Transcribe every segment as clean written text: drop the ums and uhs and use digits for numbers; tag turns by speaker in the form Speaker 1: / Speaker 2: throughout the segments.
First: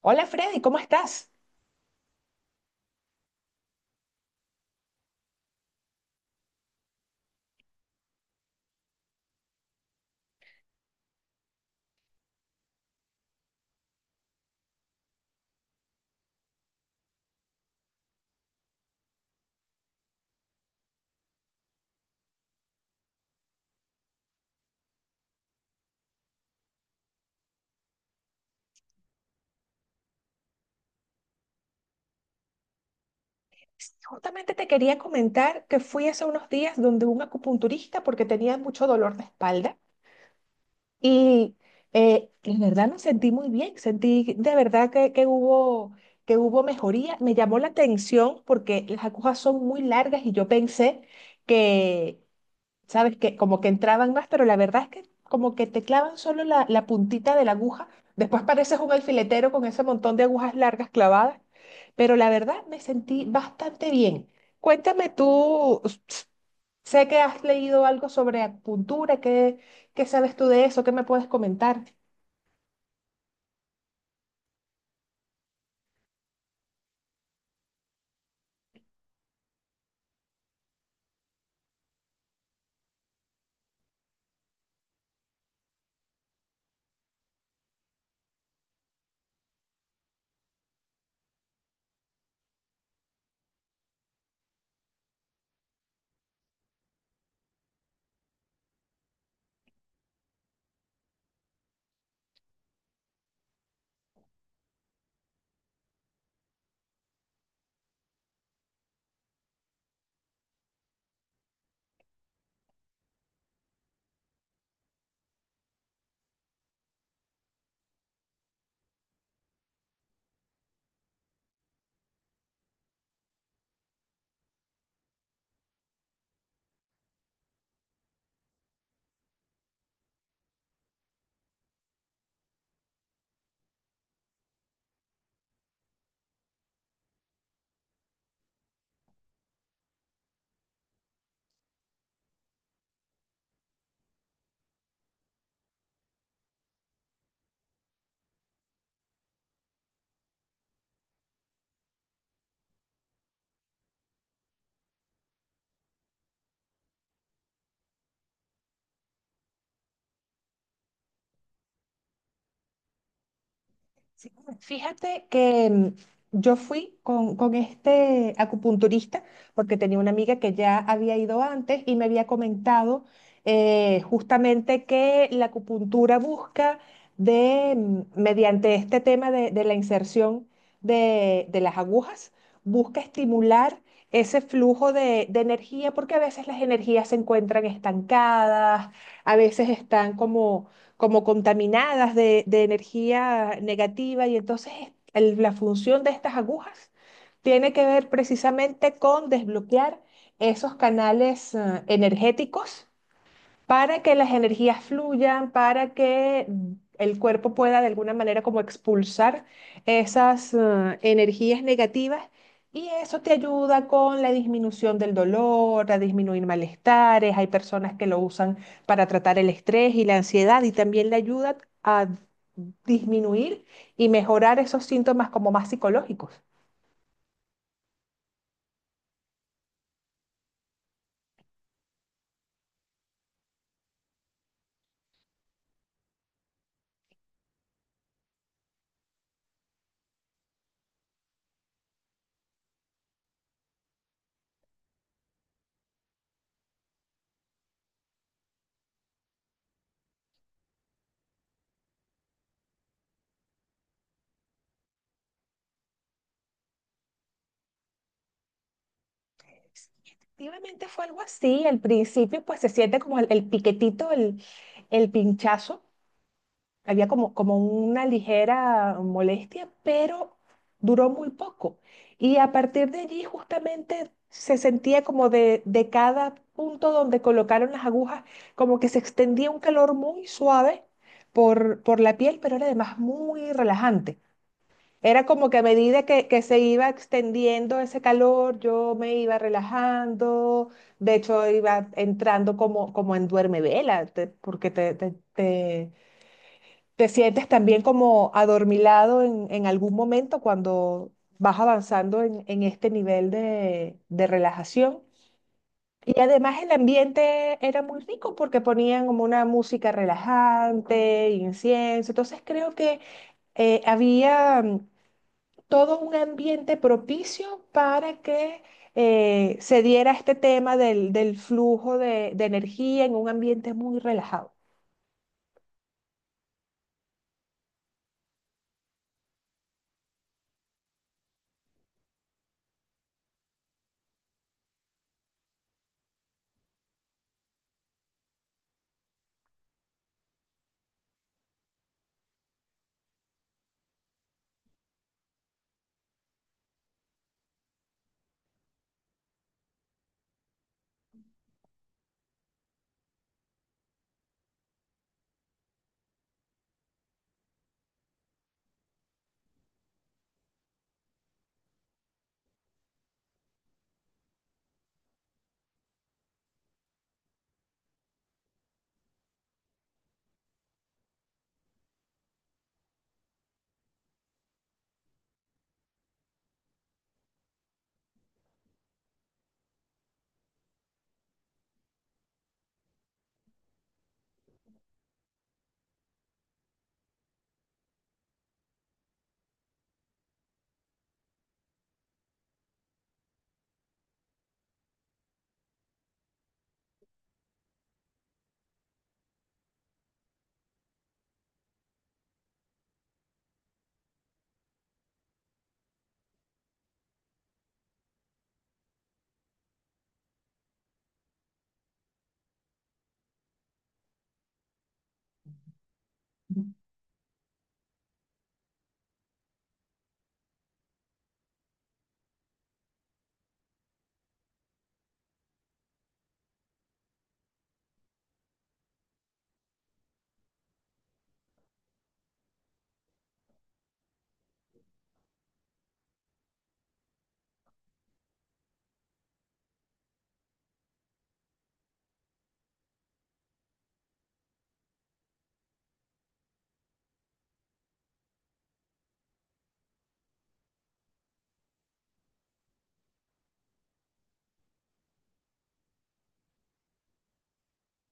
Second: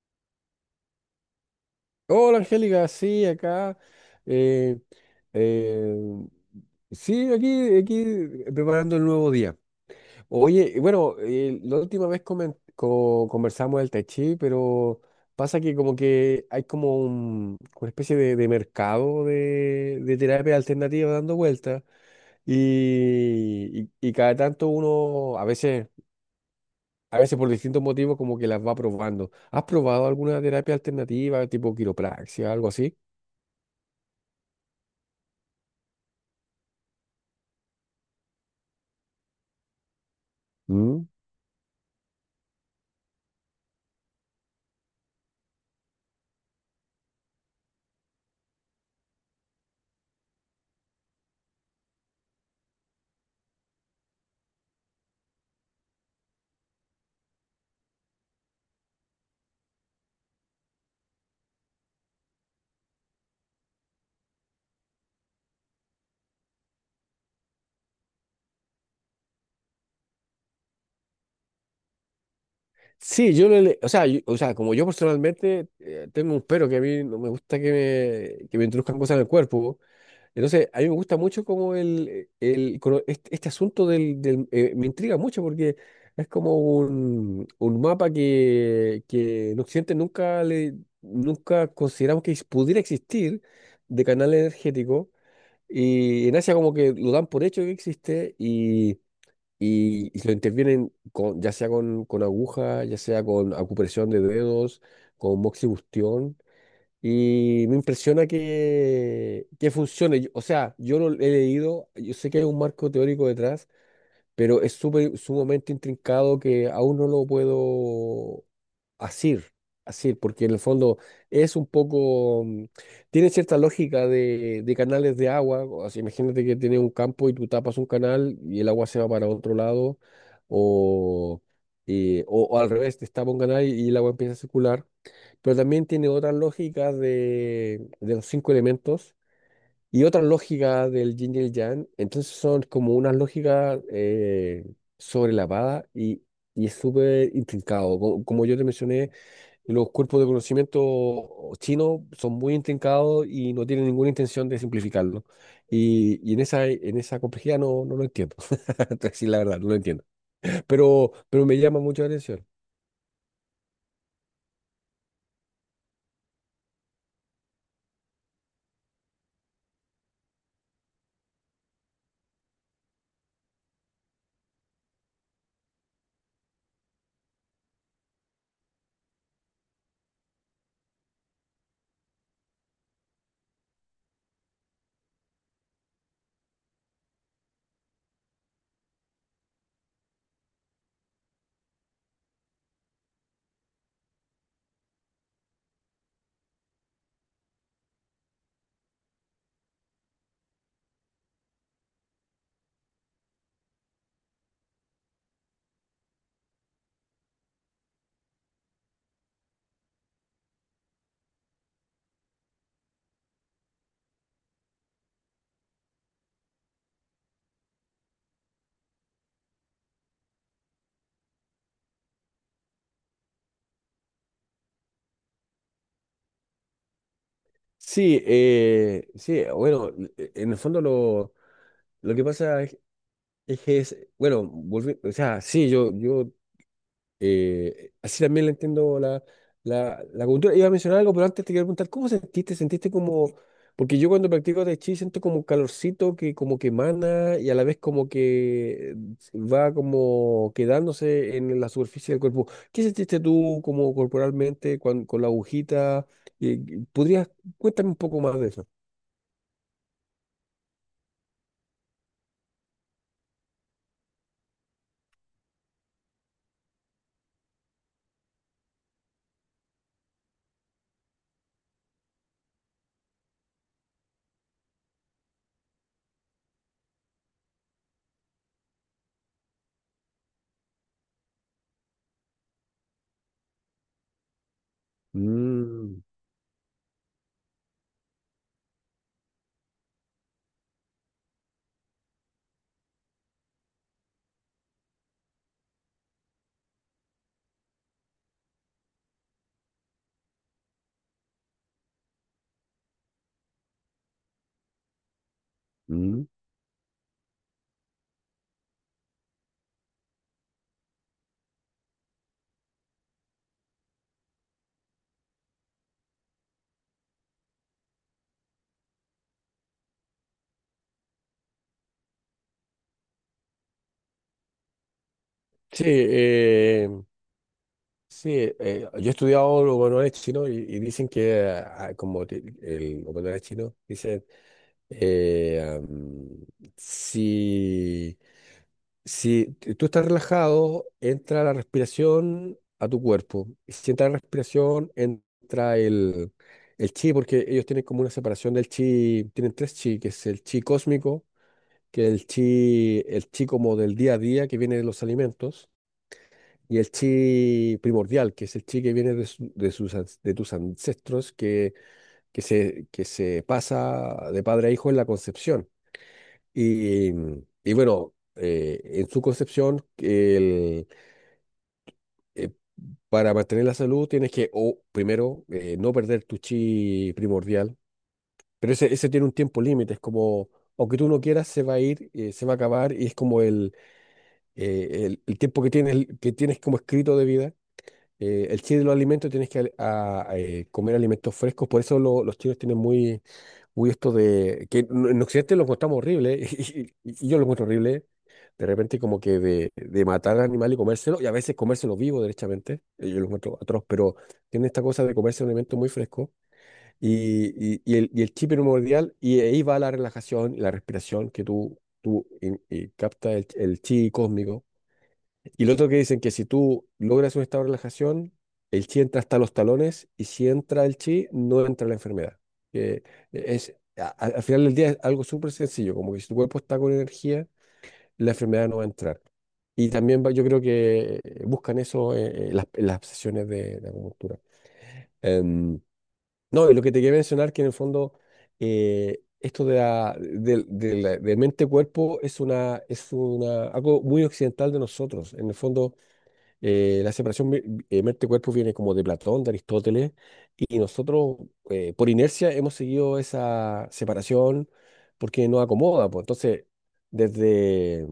Speaker 1: Hola Freddy, ¿cómo estás?
Speaker 2: Hola Angélica, sí, acá. eh, eh, sí, aquí preparando el nuevo día. Oye, y bueno, la última vez conversamos del Tai Chi, pero pasa que como que hay como una especie de mercado de terapia alternativa dando vueltas y, y cada tanto uno, a veces por distintos motivos, como que las va probando. ¿Has probado alguna terapia alternativa, tipo quiropraxia, algo así?
Speaker 1: Sí, justamente te quería comentar que fui hace unos días donde un acupunturista porque tenía mucho dolor de espalda
Speaker 2: Mm.
Speaker 1: y la verdad me sentí muy bien, sentí de verdad que hubo mejoría. Me llamó la atención porque las agujas son muy largas y yo pensé que, ¿sabes? Que como que entraban más, pero la verdad es que como que te clavan solo la puntita de la aguja. Después pareces un alfiletero con ese montón de agujas largas clavadas. Pero la verdad me sentí bastante bien. Cuéntame tú, sé que has leído algo sobre acupuntura, ¿ qué sabes tú de eso? ¿Qué me puedes comentar?
Speaker 2: Sí, yo o sea, o sea, como yo personalmente tengo un pero que a mí no me gusta que me introduzcan cosas en el cuerpo. Entonces, a mí me gusta mucho como el, este, este asunto del, me intriga mucho porque es como un mapa que en Occidente nunca le, nunca consideramos que pudiera existir de canal energético, y en Asia como que lo dan por hecho que existe y lo intervienen con, ya sea con aguja, ya sea con acupresión de dedos, con moxibustión. Y me impresiona que funcione. O sea, yo lo he leído, yo sé que hay un marco teórico detrás, pero es súper, sumamente intrincado que aún no lo puedo asir, asir, porque en el fondo es un poco, tiene cierta lógica de canales de agua, o sea, imagínate que tienes un campo y tú tapas un canal y el agua se va para otro lado, o, o al revés, te tapa un canal y el agua empieza a circular, pero también tiene otras lógicas de los cinco elementos y otra lógica del yin y el yang, entonces son como unas lógicas sobrelavadas y es súper intrincado. Como, yo te mencioné, los cuerpos de conocimiento chinos son muy intrincados y no tienen ninguna intención de simplificarlo. Y en esa complejidad no, no lo entiendo. Entonces, sí, la verdad, no lo entiendo. Pero me llama mucho la atención.
Speaker 1: Sí, fíjate que yo fui con este acupunturista porque tenía una amiga que ya había ido antes y me había comentado justamente que la acupuntura busca mediante este tema de la inserción de las agujas, busca estimular ese flujo de energía porque a veces las energías se encuentran estancadas, a veces están como contaminadas de energía negativa y entonces la función de estas agujas tiene que ver precisamente con desbloquear esos canales energéticos para que las energías fluyan, para que el cuerpo pueda de alguna manera como expulsar esas energías negativas y eso te ayuda con la disminución del dolor, a disminuir malestares. Hay personas que lo usan para tratar el estrés y la ansiedad y también le ayuda a disminuir y mejorar esos síntomas como más psicológicos.
Speaker 2: Sí, sí, bueno, en el fondo lo que pasa es... Es que es, bueno, o sea, sí, yo... Así también le entiendo la, la, la cultura. Iba a mencionar algo, pero antes te quería preguntar, ¿cómo sentiste? ¿Sentiste como...? Porque yo cuando practico Tai Chi siento como un calorcito que como que emana y a la vez como que va como quedándose en la superficie del cuerpo. ¿Qué sentiste tú como corporalmente con, la agujita? ¿Podrías... Cuéntame un poco más de eso.
Speaker 1: Sí, efectivamente fue algo así. Al principio, pues se siente como el piquetito, el pinchazo. Había como, como una ligera molestia, pero duró muy poco. Y a partir de allí justamente se sentía como de cada punto donde colocaron las agujas, como que se extendía un calor muy suave por la piel, pero era además muy relajante. Era como que a
Speaker 2: Mm,
Speaker 1: medida que se iba extendiendo ese calor, yo me iba relajando, de hecho iba entrando como en duermevela, te- porque te- ¿te sientes también como adormilado en algún momento cuando vas avanzando en este nivel de relajación? Y
Speaker 2: mm.
Speaker 1: además el ambiente era muy rico porque ponían como una música relajante, incienso. Entonces creo que había todo un ambiente propicio para que se diera este tema del flujo de energía en un ambiente muy relajado.
Speaker 2: Sí, sí, yo he estudiado oconoés chino y dicen que ah, como el oconoés chino, dicen, eh, am, si, tú estás relajado, entra la respiración a tu cuerpo. Y si entra la respiración, entra el chi, porque ellos tienen como una separación del chi, tienen tres chi, que es el chi cósmico, que es el chi como del día a día que viene de los alimentos, y el chi primordial, que es el chi que viene de, de sus, de tus ancestros, que se pasa de padre a hijo en la concepción. Y, y bueno, en su concepción, eh, para mantener la salud tienes que, o primero, no perder tu chi primordial. Pero ese tiene un tiempo límite, es como, aunque tú no quieras, se va a ir, se va a acabar, y es como el tiempo que tienes como escrito de vida. El chile de los alimentos tienes que comer alimentos frescos, por eso los chinos tienen muy, muy esto de que en Occidente lo encontramos horrible y, y yo lo encuentro horrible, de repente como que de matar al animal y comérselo, y a veces comérselo vivo derechamente, yo lo encuentro atroz, pero tienen esta cosa de comerse un alimento muy fresco y el chip primordial, y ahí va la relajación y la respiración que tú captas el chi cósmico, y lo otro que dicen que si tú logras un estado de relajación, el chi entra hasta los talones y si entra el chi, no entra la enfermedad. Que es, al final del día es algo súper sencillo, como que si tu cuerpo está con energía, la enfermedad no va a entrar. Y también yo creo que buscan eso las, en las sesiones de acupuntura. Em, no, y lo que te quería mencionar que en el fondo esto de, la, de de mente-cuerpo es una, algo muy occidental de nosotros. En el fondo la separación mente-cuerpo viene como de Platón, de Aristóteles, y nosotros por inercia hemos seguido esa separación porque nos acomoda, pues. Entonces, desde,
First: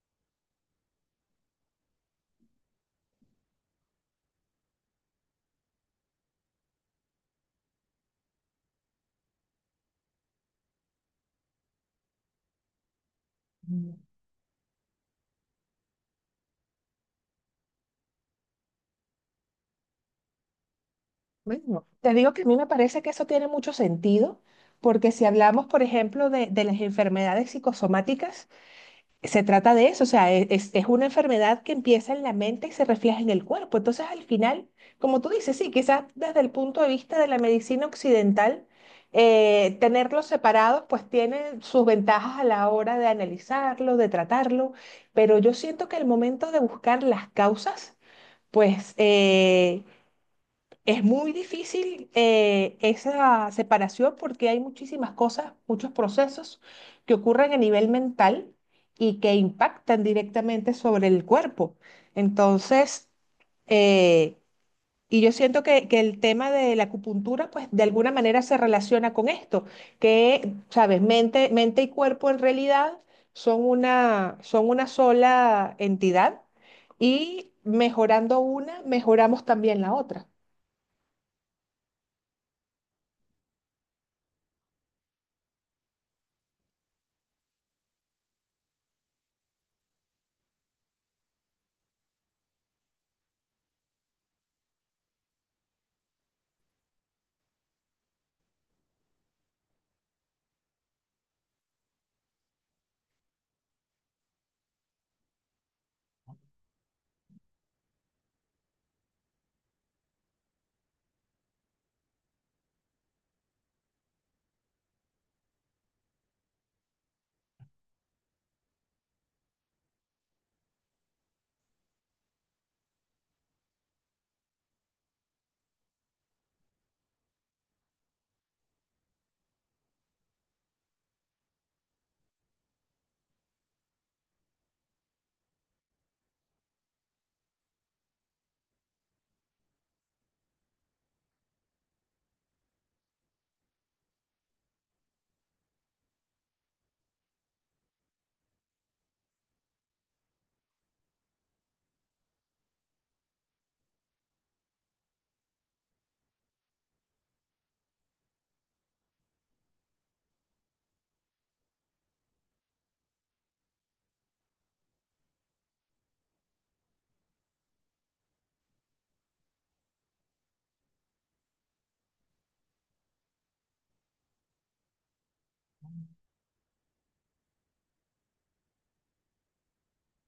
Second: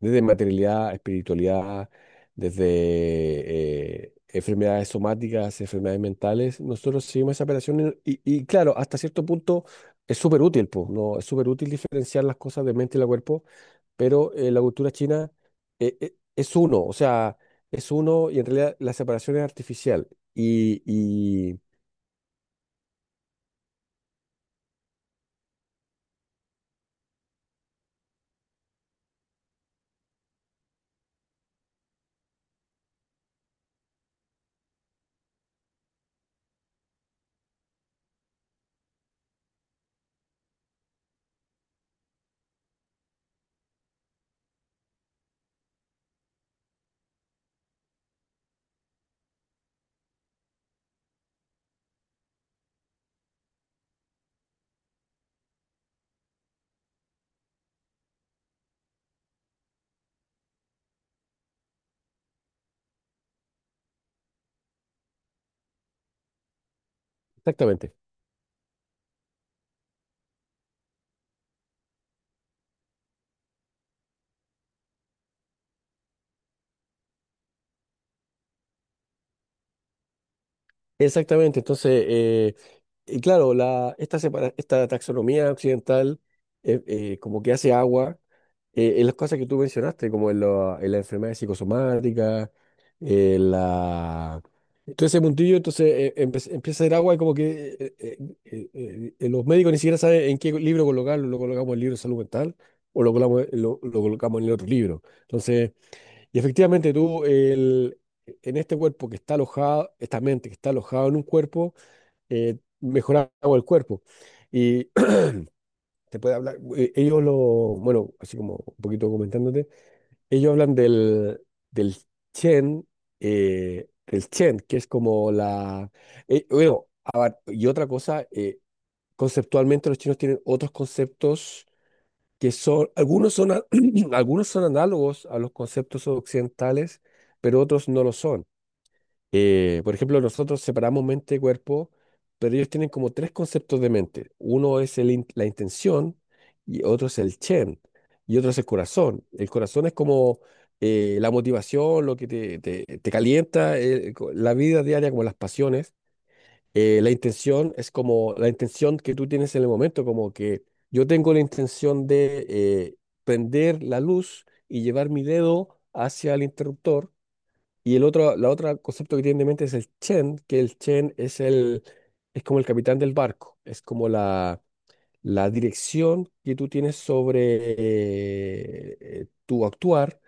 Speaker 2: desde materialidad, espiritualidad, desde enfermedades somáticas, enfermedades mentales. Nosotros seguimos esa operación y, y claro, hasta cierto punto es súper útil, po, ¿no? Es súper útil diferenciar las cosas de mente y la cuerpo,
Speaker 1: Ujú.
Speaker 2: pero la cultura china es uno, o sea, es uno y en realidad la separación es artificial. Y
Speaker 1: Bueno, te digo que a mí me parece que eso tiene mucho sentido, porque si hablamos, por ejemplo, de las enfermedades psicosomáticas, se trata de eso, o sea, es una enfermedad que empieza en la mente y se refleja en el cuerpo. Entonces, al final, como tú dices, sí, quizás desde el punto de vista de la medicina occidental, tenerlos separados, pues tiene sus ventajas a la hora de analizarlo, de tratarlo, pero yo siento que al momento de buscar las causas, pues... eh, es muy difícil esa separación porque hay muchísimas cosas, muchos procesos que ocurren a nivel mental y que impactan directamente sobre el cuerpo. Entonces, eh, y yo siento que el tema de la acupuntura, pues de
Speaker 2: exactamente.
Speaker 1: alguna manera se relaciona con esto, que, sabes, mente y cuerpo en realidad son una sola entidad y mejorando una, mejoramos también la otra.
Speaker 2: Exactamente, entonces, y claro, la, esta, esta taxonomía occidental como que hace agua en las cosas que tú mencionaste, como en, la en las enfermedades psicosomáticas, en la... Todo ese puntillo, entonces empieza a hacer agua y como que los médicos ni siquiera saben en qué libro colocarlo, lo colocamos en el libro de salud mental o lo colocamos en el otro libro. Entonces... Y efectivamente tú, el, en este cuerpo que está alojado, esta mente que está alojada en un cuerpo, mejoraba el cuerpo. Y te puede hablar, ellos lo, bueno, así como un poquito comentándote, ellos hablan del, del Chen, el Chen, que es como la, bueno, y otra cosa, conceptualmente los chinos tienen otros conceptos que son, algunos son, algunos son análogos a los conceptos occidentales, pero otros no lo son. Por ejemplo, nosotros separamos mente y cuerpo, pero ellos tienen como tres conceptos de mente. Uno es la intención, y otro es el chen, y otro es el corazón. El corazón es como la motivación, lo que te, te calienta, la vida diaria, como las pasiones. La intención es como la intención que tú tienes en el momento, como que yo tengo la intención de prender la luz y llevar mi dedo hacia el interruptor, y el otro, la otra concepto que tienen en mente es el Chen, que el Chen es el, es como el capitán del barco, es como la dirección que tú tienes sobre tu actuar.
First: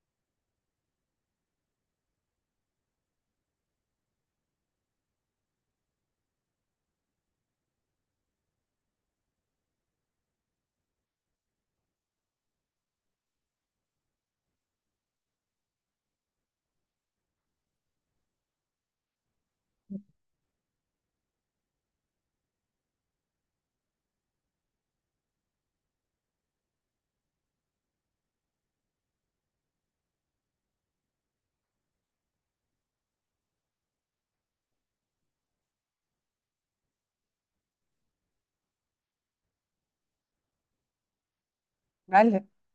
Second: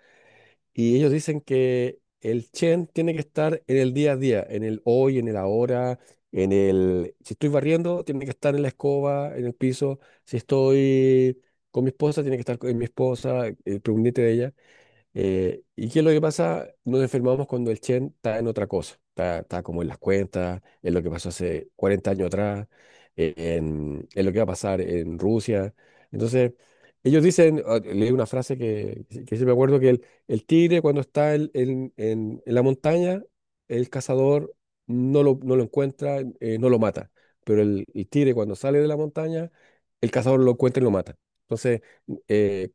Speaker 2: Y ellos dicen que el Chen tiene que estar en el día a día, en el hoy, en el ahora, en el, si estoy barriendo, tiene que estar en la escoba, en el piso, si estoy con mi esposa, tiene que estar con mi esposa, pendiente de ella. ¿Y qué es lo que pasa? Nos enfermamos cuando el Chen está en otra cosa, está, está como en las cuentas, en lo que pasó hace 40 años atrás, en lo que va a pasar en Rusia. Entonces, ellos dicen, ah, leí una frase que sí me acuerdo, que el tigre cuando está en, en la montaña, el cazador no lo, no lo encuentra, no lo mata, pero el tigre cuando sale de la montaña, el cazador lo encuentra y lo mata. Entonces,
Speaker 1: ¿Vale?
Speaker 2: eh,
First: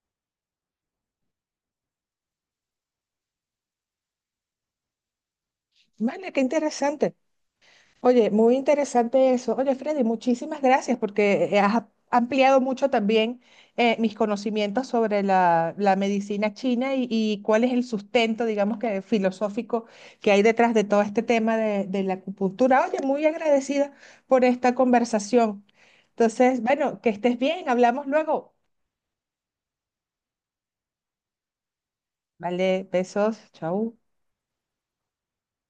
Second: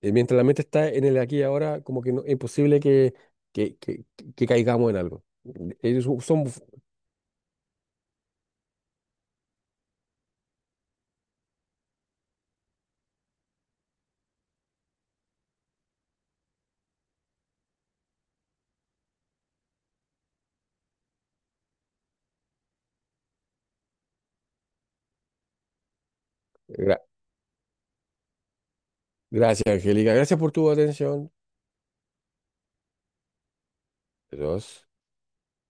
Speaker 2: mientras la mente está en el aquí y ahora, como que no, es imposible que, que, que- que caigamos en algo. Ellos son...
Speaker 1: Vale, qué interesante. Oye, muy interesante eso. Oye, Freddy, muchísimas gracias porque has ampliado mucho también mis conocimientos sobre la medicina china y cuál es el sustento, digamos que filosófico, que hay detrás de todo este tema de la acupuntura. Oye, muy agradecida por esta conversación. Entonces, bueno,
Speaker 2: gra-
Speaker 1: que estés bien, hablamos luego.
Speaker 2: Gracias, Angélica. Gracias por tu atención.
Speaker 1: Vale, besos, chau.
Speaker 2: Adiós.